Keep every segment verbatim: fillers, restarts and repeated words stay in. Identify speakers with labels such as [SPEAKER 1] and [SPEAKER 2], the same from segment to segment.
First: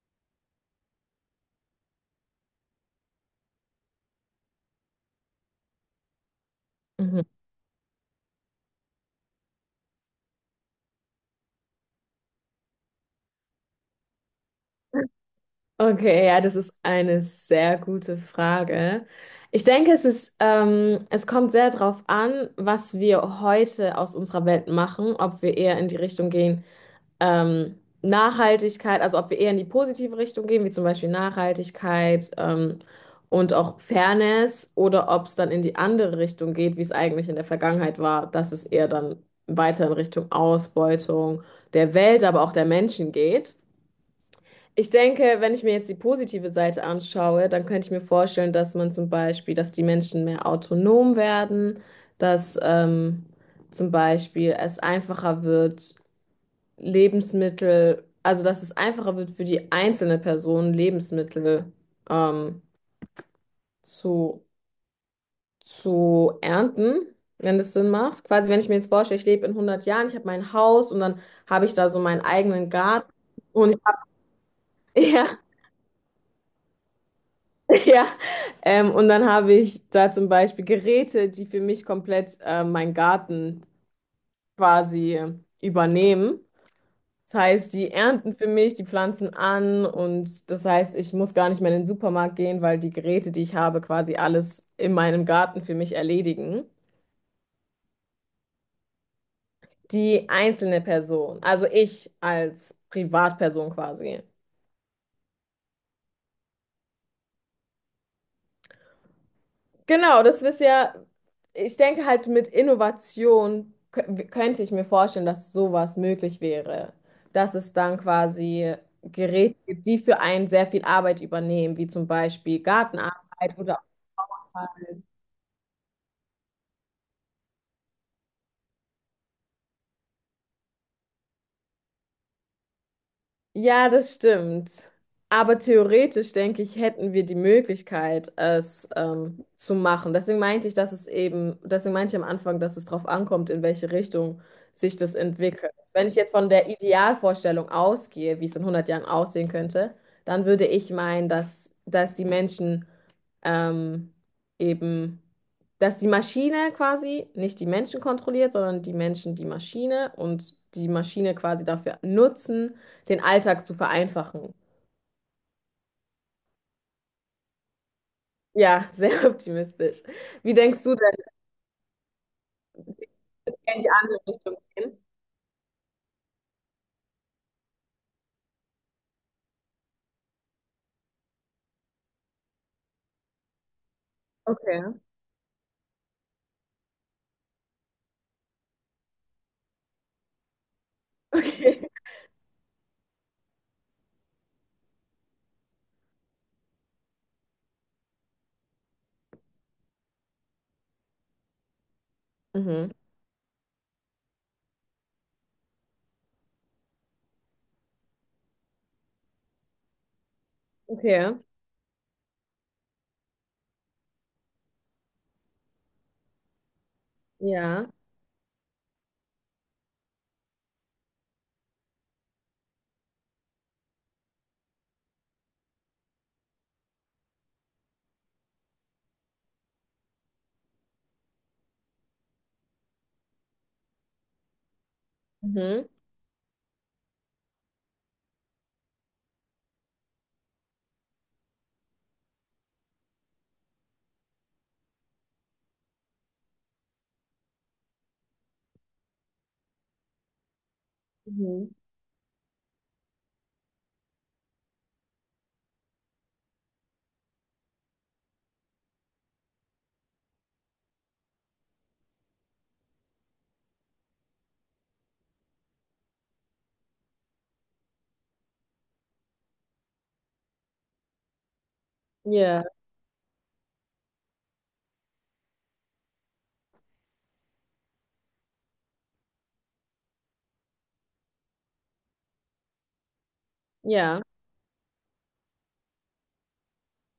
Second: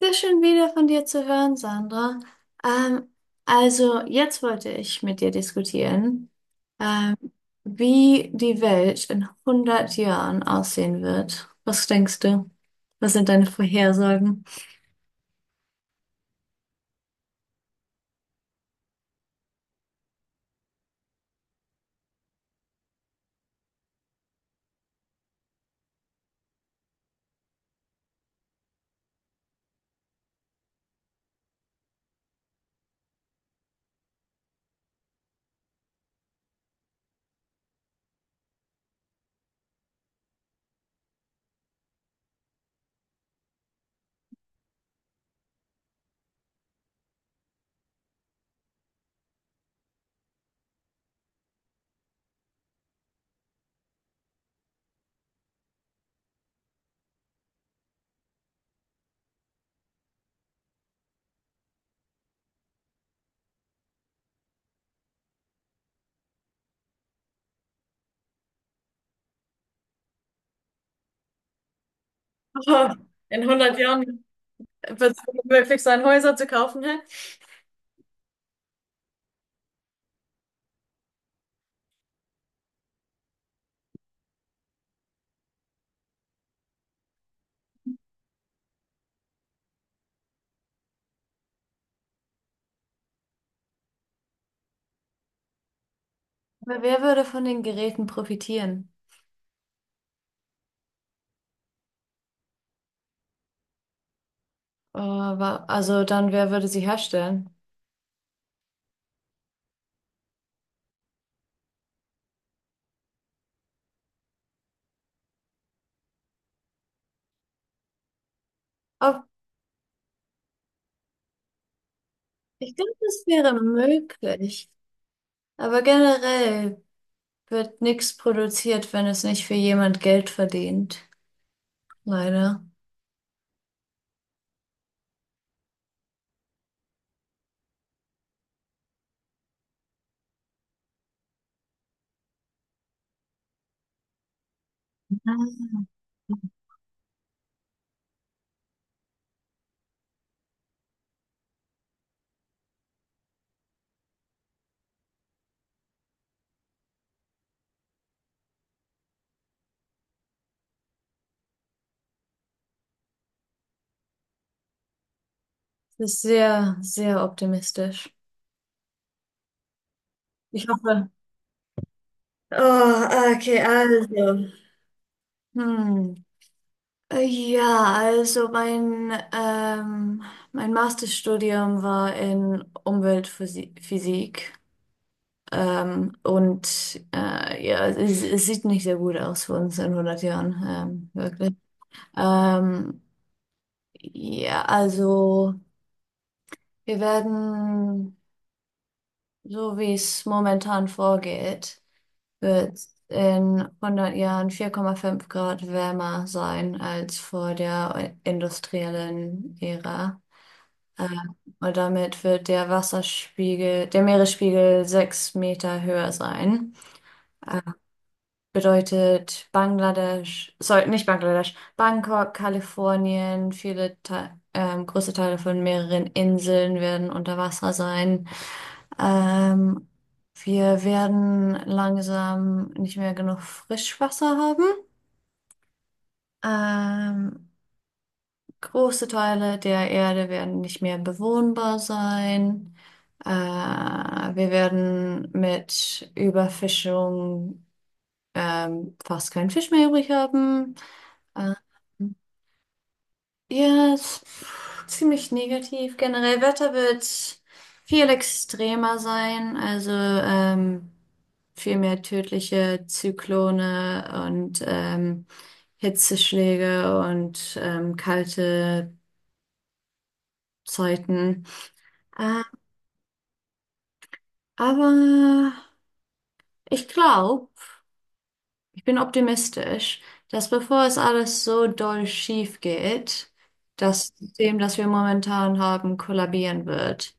[SPEAKER 1] Sehr schön wieder von dir zu hören, Sandra. Ähm, also jetzt wollte ich mit dir diskutieren, ähm,
[SPEAKER 2] Mhm.
[SPEAKER 1] wie die Welt in hundert Jahren aussehen wird. Was denkst du? Was sind deine Vorhersagen?
[SPEAKER 2] Okay, ja, das ist eine sehr gute Frage. Ich denke, es ist, ähm, es kommt sehr darauf an, was wir heute aus unserer Welt machen, ob wir eher in die Richtung gehen, ähm, Nachhaltigkeit, also ob wir eher in die positive Richtung gehen, wie zum Beispiel Nachhaltigkeit, ähm, und auch Fairness, oder ob es dann in die andere Richtung geht, wie es eigentlich in der Vergangenheit war, dass es eher dann weiter in Richtung Ausbeutung der Welt, aber auch der Menschen geht. Ich denke, wenn ich mir jetzt die positive Seite anschaue, dann könnte ich mir vorstellen, dass man zum Beispiel, dass die Menschen mehr autonom werden, dass ähm, zum Beispiel es einfacher wird, Lebensmittel, also dass es einfacher wird für die einzelne Person, Lebensmittel ähm, zu, zu ernten, wenn das Sinn macht. Quasi, wenn ich mir jetzt vorstelle, ich lebe in hundert Jahren, ich habe mein Haus und dann habe ich da so meinen eigenen Garten
[SPEAKER 1] In
[SPEAKER 2] und ich habe,
[SPEAKER 1] Hand.
[SPEAKER 2] ja. Ja, ähm, und dann habe ich da zum Beispiel Geräte, die für mich komplett äh, meinen Garten quasi übernehmen. Das heißt, die ernten für mich, die pflanzen an und das heißt, ich muss gar nicht mehr in den Supermarkt gehen, weil die Geräte, die ich habe, quasi alles in meinem Garten für mich erledigen.
[SPEAKER 1] Aber wer würde von den Geräten profitieren?
[SPEAKER 2] Die einzelne Person, also ich als Privatperson quasi.
[SPEAKER 1] Äh, also dann, wer würde sie herstellen?
[SPEAKER 2] Genau, das ist ja, ich denke halt mit Innovation kö- könnte ich mir vorstellen, dass sowas möglich wäre. Dass es dann quasi
[SPEAKER 1] Ob-
[SPEAKER 2] Geräte gibt, die für einen sehr viel Arbeit übernehmen, wie zum Beispiel
[SPEAKER 1] ich glaube, das wäre
[SPEAKER 2] Gartenarbeit oder auch.
[SPEAKER 1] möglich. Aber generell wird nichts produziert, wenn es nicht für jemand Geld verdient. Leider.
[SPEAKER 2] Ja, das stimmt. Aber theoretisch, denke ich, hätten wir die Möglichkeit, es ähm, zu machen. Deswegen meinte ich, dass es eben, deswegen meinte ich am Anfang, dass es darauf ankommt, in welche Richtung sich das
[SPEAKER 1] Das
[SPEAKER 2] entwickelt. Wenn ich jetzt von der Idealvorstellung ausgehe, wie es in hundert Jahren aussehen könnte, dann würde ich meinen, dass, dass die Menschen ähm, eben, dass die Maschine quasi nicht die Menschen kontrolliert, sondern die Menschen die Maschine und die Maschine quasi dafür nutzen, den Alltag zu vereinfachen.
[SPEAKER 1] ist sehr, sehr optimistisch.
[SPEAKER 2] Ja, sehr optimistisch. Wie
[SPEAKER 1] Ich
[SPEAKER 2] denkst du
[SPEAKER 1] hoffe.
[SPEAKER 2] denn,
[SPEAKER 1] Oh, okay,
[SPEAKER 2] in die andere
[SPEAKER 1] also.
[SPEAKER 2] Richtung gehen?
[SPEAKER 1] Hm. Äh, Ja, also mein, ähm, mein Masterstudium war in Umweltphysik.
[SPEAKER 2] Okay.
[SPEAKER 1] Ähm, und äh, ja, es, es sieht nicht sehr gut aus für uns in hundert Jahren, ähm, wirklich.
[SPEAKER 2] Okay.
[SPEAKER 1] Ähm, ja, also wir werden, so wie es momentan vorgeht, wird
[SPEAKER 2] Mhm.
[SPEAKER 1] in hundert Jahren vier Komma fünf Grad wärmer sein als vor der industriellen Ära. Äh,
[SPEAKER 2] Okay.
[SPEAKER 1] Und damit wird der Wasserspiegel, der Meeresspiegel sechs Meter höher sein. Äh,
[SPEAKER 2] Ja.
[SPEAKER 1] Bedeutet Bangladesch, sorry, nicht Bangladesch, Bangkok, Kalifornien, viele Te ähm, große Teile von mehreren Inseln werden unter Wasser sein. Ähm, Wir werden langsam nicht mehr genug Frischwasser haben.
[SPEAKER 2] Mhm.
[SPEAKER 1] Ähm, Große Teile der Erde werden nicht mehr bewohnbar sein. Äh, wir werden mit Überfischung ähm, fast keinen Fisch mehr übrig haben. Ähm,
[SPEAKER 2] Mhm.
[SPEAKER 1] Ja, es- pff, ziemlich negativ. Generell Wetter wird viel extremer sein, also ähm, viel mehr tödliche Zyklone und ähm, Hitzeschläge und ähm, kalte Zeiten. Äh,
[SPEAKER 2] Ja.
[SPEAKER 1] aber ich glaube, ich bin optimistisch, dass bevor es alles so doll schief geht, das
[SPEAKER 2] Ja.
[SPEAKER 1] System, das wir momentan haben, kollabieren wird.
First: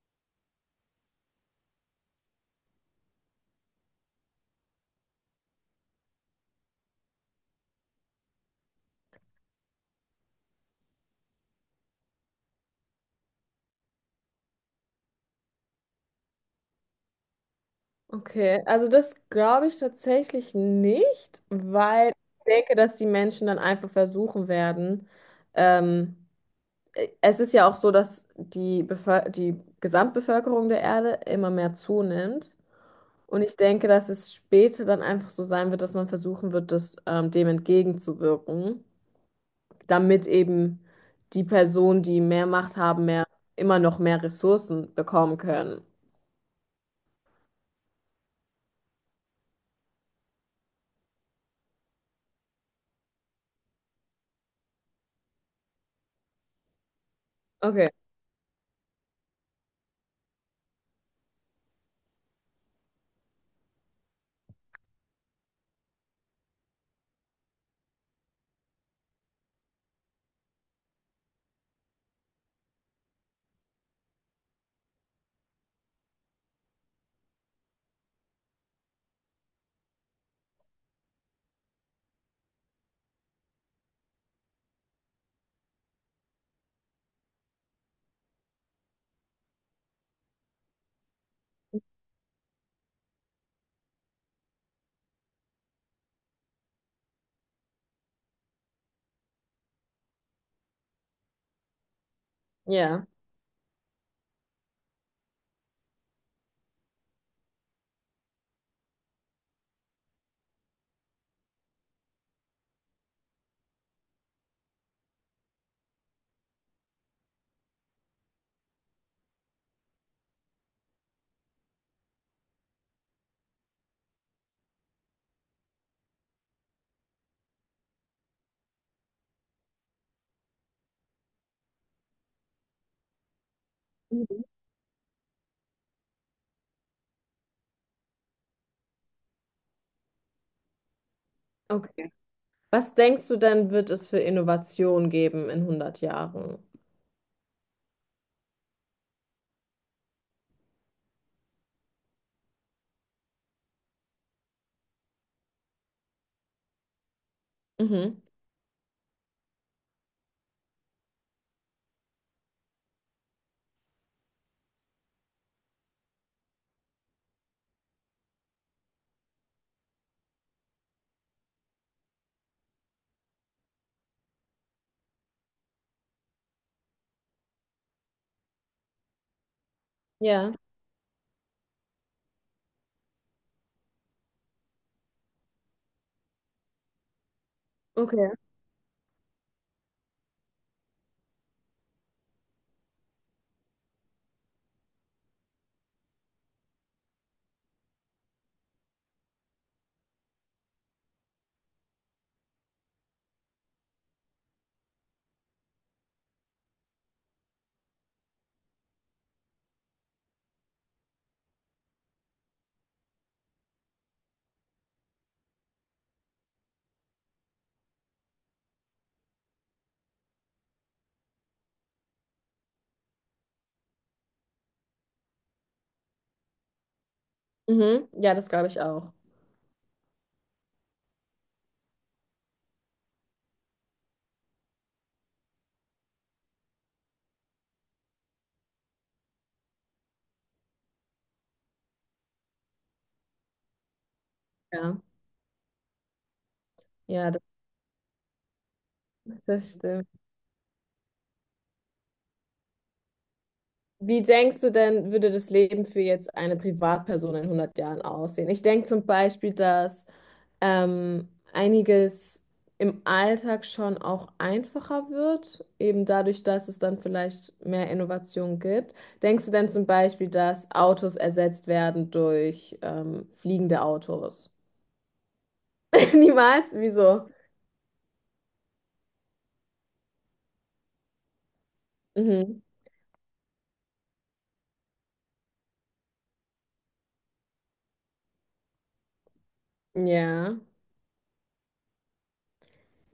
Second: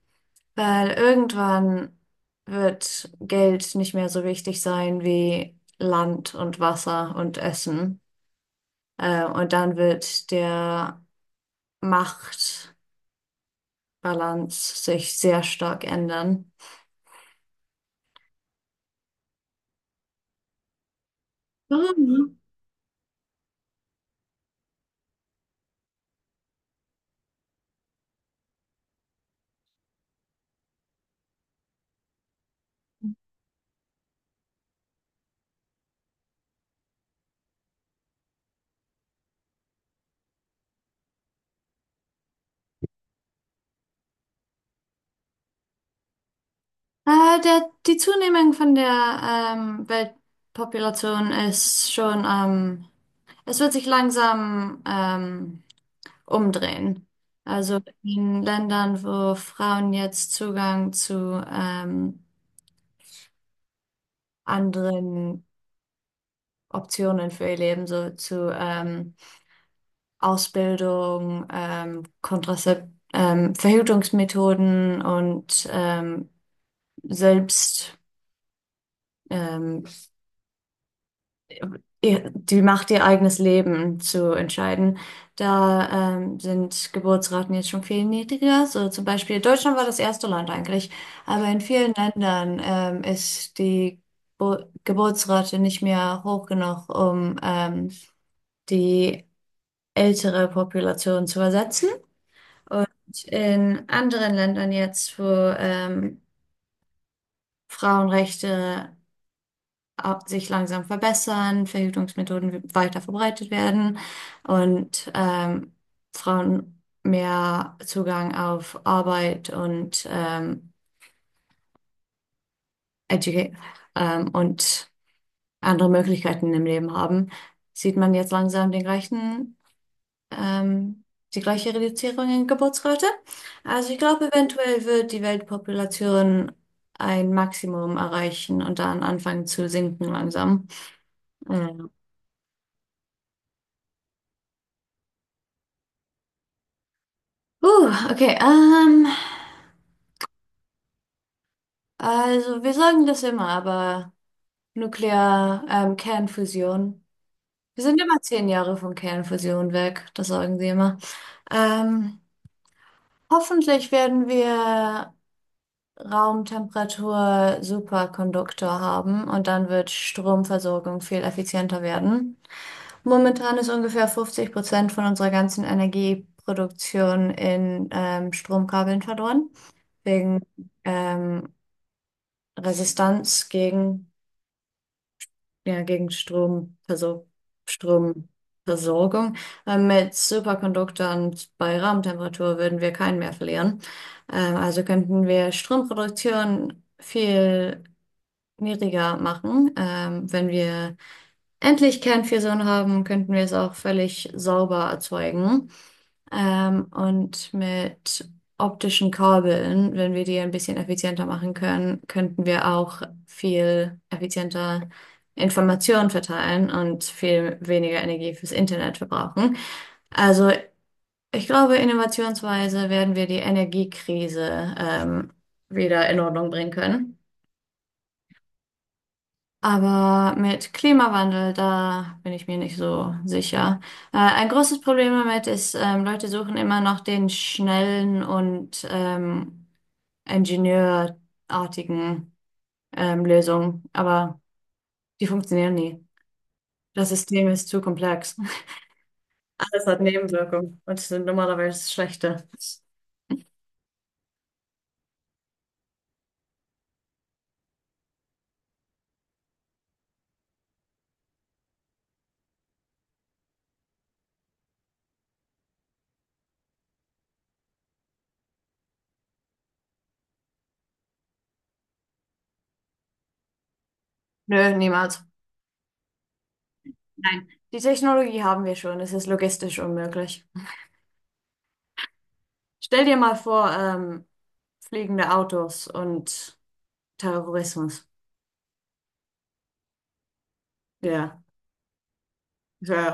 [SPEAKER 1] Weil irgendwann wird Geld nicht mehr so wichtig sein wie Land und Wasser und Essen. Äh, und dann wird der Machtbalance sich sehr stark ändern.
[SPEAKER 2] Okay. Also das glaube ich tatsächlich nicht, weil
[SPEAKER 1] Warum?
[SPEAKER 2] ich denke, dass die Menschen dann einfach versuchen werden, ähm, es ist ja auch so, dass die, Bevöl die Gesamtbevölkerung der Erde immer mehr zunimmt. Und ich denke, dass es später dann einfach so sein wird, dass man versuchen wird, das, ähm, dem entgegenzuwirken, damit eben die Personen, die mehr Macht haben, mehr, immer noch mehr Ressourcen bekommen können.
[SPEAKER 1] Äh, der, die Zunehmung von der ähm, Weltpopulation ist schon am es wird sich langsam ähm, umdrehen. Also
[SPEAKER 2] Okay,
[SPEAKER 1] in Ländern, wo Frauen jetzt Zugang zu ähm, anderen Optionen für ihr Leben, so zu ähm, Ausbildung, ähm, Kontrazep ähm, Verhütungsmethoden und ähm, selbst ähm, ihr, die Macht, ihr eigenes Leben zu entscheiden. Da ähm, sind Geburtsraten jetzt schon viel niedriger. So zum Beispiel Deutschland war das erste Land eigentlich, aber in vielen Ländern ähm, ist die Bo Geburtsrate nicht mehr hoch genug, um ähm, die ältere Population zu ersetzen.
[SPEAKER 2] ja.
[SPEAKER 1] In anderen Ländern jetzt, wo ähm, Frauenrechte ab- sich langsam verbessern, Verhütungsmethoden weiter verbreitet werden und ähm, Frauen mehr Zugang auf Arbeit und ähm, Educa ähm, und andere Möglichkeiten im Leben haben, sieht man jetzt langsam den gleichen ähm, die gleiche Reduzierung in Geburtsrate. Also ich glaube,
[SPEAKER 2] Mhm.
[SPEAKER 1] eventuell wird die Weltpopulation ein Maximum erreichen und dann anfangen zu sinken langsam. Mhm.
[SPEAKER 2] Okay. Was denkst du denn, wird es für Innovation geben in hundert Jahren?
[SPEAKER 1] Uh, okay, ähm, also wir sagen das immer, aber Nuklear, ähm, Kernfusion. Wir sind immer
[SPEAKER 2] Mhm.
[SPEAKER 1] zehn Jahre von Kernfusion weg, das sagen sie immer. Ähm, Hoffentlich werden wir Raumtemperatur Superkonduktor haben und dann wird Stromversorgung viel effizienter werden. Momentan ist ungefähr fünfzig Prozent von unserer ganzen Energieproduktion in ähm, Stromkabeln verloren, wegen
[SPEAKER 2] Ja,
[SPEAKER 1] ähm, Resistanz gegen, ja, gegen Stromversor
[SPEAKER 2] okay.
[SPEAKER 1] Stromversorgung. Ähm, mit Superkonduktoren bei Raumtemperatur würden wir keinen mehr verlieren. Ähm, also könnten wir Stromproduktion viel schwieriger machen. Ähm, wenn wir endlich Kernfusion haben, könnten wir es auch völlig sauber erzeugen. Ähm, und mit optischen Kabeln, wenn wir die ein bisschen effizienter machen können, könnten wir auch viel effizienter Informationen verteilen und viel weniger Energie fürs Internet verbrauchen. Also ich glaube, innovationsweise werden wir die Energiekrise ähm, wieder in Ordnung bringen können.
[SPEAKER 2] Mhm. Ja, das glaube ich auch.
[SPEAKER 1] Aber mit Klimawandel, da bin ich mir nicht so sicher. Äh, ein großes Problem damit ist, ähm, Leute suchen immer noch den schnellen und ähm, ingenieurartigen ähm, Lösungen, aber
[SPEAKER 2] Ja,
[SPEAKER 1] die funktionieren nie. Das
[SPEAKER 2] ja, das,
[SPEAKER 1] System ist zu komplex.
[SPEAKER 2] das
[SPEAKER 1] Alles hat
[SPEAKER 2] stimmt.
[SPEAKER 1] Nebenwirkungen und sind normalerweise schlechte.
[SPEAKER 2] Wie denkst du denn, würde das Leben für jetzt eine Privatperson in hundert Jahren aussehen? Ich denke zum Beispiel, dass ähm, einiges im Alltag schon auch einfacher wird, eben dadurch, dass es dann vielleicht mehr Innovation gibt. Denkst du denn zum Beispiel, dass Autos ersetzt werden durch ähm, fliegende Autos?
[SPEAKER 1] Nö, niemals.
[SPEAKER 2] Niemals? Wieso?
[SPEAKER 1] Die Technologie haben wir schon, es ist logistisch unmöglich.
[SPEAKER 2] Mhm.
[SPEAKER 1] Stell dir mal vor, ähm, fliegende Autos und Terrorismus.
[SPEAKER 2] Ja,
[SPEAKER 1] Ja,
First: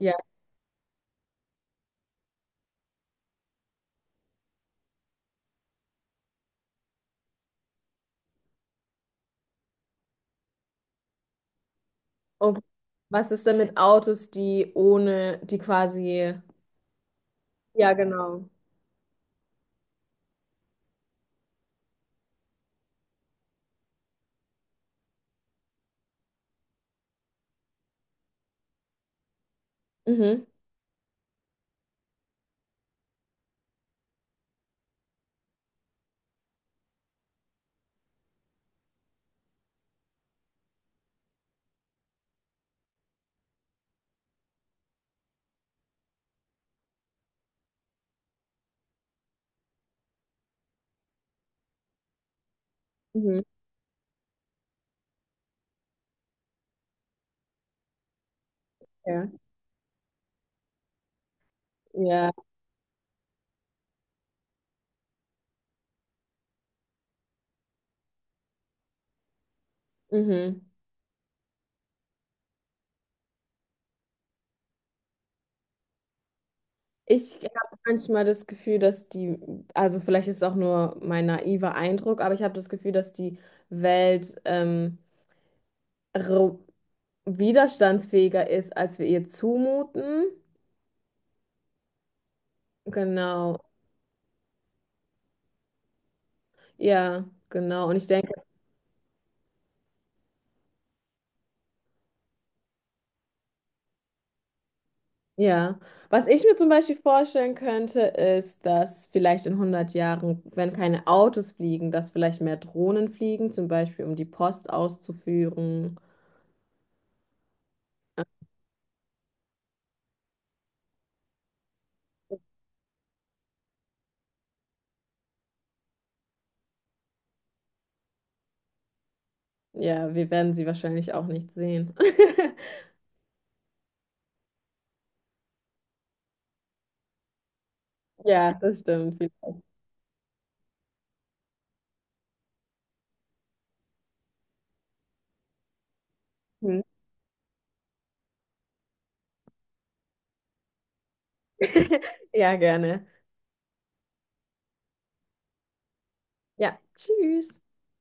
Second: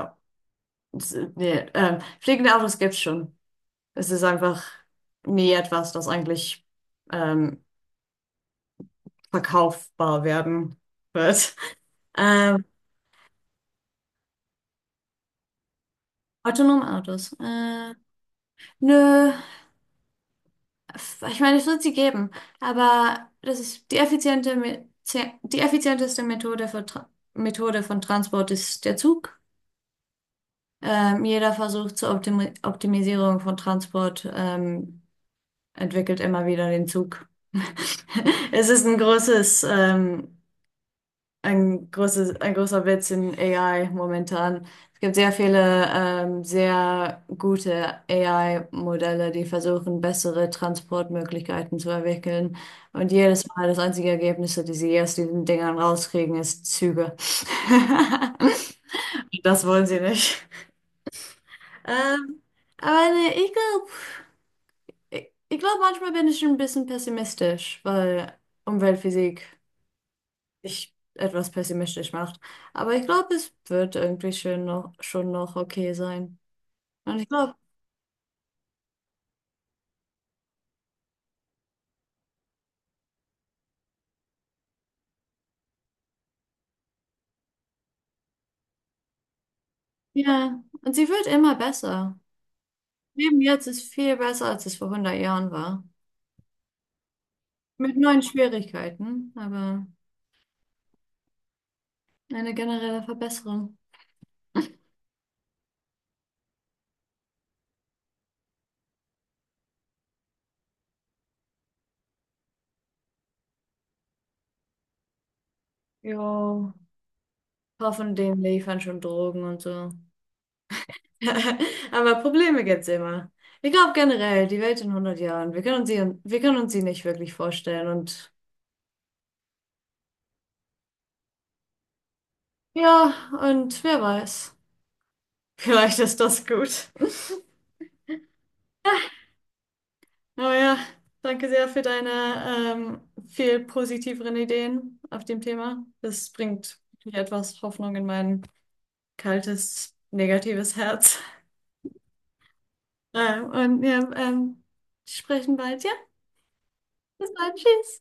[SPEAKER 2] ja.
[SPEAKER 1] s- nee, ähm, fliegende Autos gibt's schon. Es ist einfach nie etwas, das eigentlich ähm, verkaufbar werden wird.
[SPEAKER 2] Und
[SPEAKER 1] Ähm,
[SPEAKER 2] was ist denn mit Autos, die ohne, die quasi...
[SPEAKER 1] Autonome Autos.
[SPEAKER 2] Ja,
[SPEAKER 1] Äh,
[SPEAKER 2] genau.
[SPEAKER 1] nö, f- ich meine, es wird sie geben, aber das ist die effiziente, Me- ze- die effizienteste Methode für Tra Methode von Transport ist der Zug.
[SPEAKER 2] Mhm.
[SPEAKER 1] Ähm, jeder Versuch zur Optimi Optimisierung von Transport ähm, entwickelt immer wieder den Zug. Es ist ein großes, ähm, ein großes, ein großer Witz in A I momentan. Es gibt sehr viele, ähm, sehr gute A I-Modelle, die versuchen, bessere Transportmöglichkeiten zu entwickeln. Und
[SPEAKER 2] Mhm,
[SPEAKER 1] jedes Mal das einzige Ergebnis, das sie aus diesen Dingern rauskriegen, ist Züge.
[SPEAKER 2] ja,
[SPEAKER 1] Das wollen sie nicht.
[SPEAKER 2] ja,
[SPEAKER 1] Ähm, aber nee, ich glaube, Ich, ich glaube, manchmal bin ich ein bisschen pessimistisch, weil Umweltphysik
[SPEAKER 2] mhm.
[SPEAKER 1] mich etwas pessimistisch macht. Aber ich glaube, es wird irgendwie schön noch, schon noch okay sein. Und ich
[SPEAKER 2] Ich
[SPEAKER 1] glaube,
[SPEAKER 2] habe manchmal das Gefühl, dass die, also vielleicht ist es auch nur mein naiver Eindruck, aber ich habe das Gefühl, dass die Welt ähm, ro- widerstandsfähiger ist, als wir ihr zumuten.
[SPEAKER 1] ja, und sie wird immer besser. Leben
[SPEAKER 2] Genau,
[SPEAKER 1] jetzt ist viel besser, als es vor hundert Jahren war.
[SPEAKER 2] ja, genau.
[SPEAKER 1] Mit
[SPEAKER 2] Und ich
[SPEAKER 1] neuen
[SPEAKER 2] denke,
[SPEAKER 1] Schwierigkeiten, aber eine generelle Verbesserung.
[SPEAKER 2] ja, was ich mir zum Beispiel vorstellen könnte, ist, dass vielleicht in hundert Jahren, wenn keine Autos fliegen, dass vielleicht mehr Drohnen fliegen, zum Beispiel um die Post auszuführen.
[SPEAKER 1] Jo, hoffentlich liefern schon Drogen und so. Aber Probleme gibt's immer. Ich glaube generell, die Welt in hundert Jahren, wir können uns sie, wir können uns sie nicht wirklich vorstellen. Und
[SPEAKER 2] Ja, wir werden sie wahrscheinlich auch nicht sehen.
[SPEAKER 1] ja, und wer weiß, vielleicht ist das gut.
[SPEAKER 2] Ja, das stimmt. Vielleicht.
[SPEAKER 1] Aber ja, danke sehr für deine ähm, viel positiveren Ideen auf dem Thema. Das bringt
[SPEAKER 2] Hm.
[SPEAKER 1] wirklich etwas Hoffnung in mein kaltes, negatives Herz.
[SPEAKER 2] Ja, gerne.
[SPEAKER 1] Ähm, und wir ähm, sprechen bald. Ja,
[SPEAKER 2] Ja,
[SPEAKER 1] bis bald.
[SPEAKER 2] tschüss.
[SPEAKER 1] Tschüss.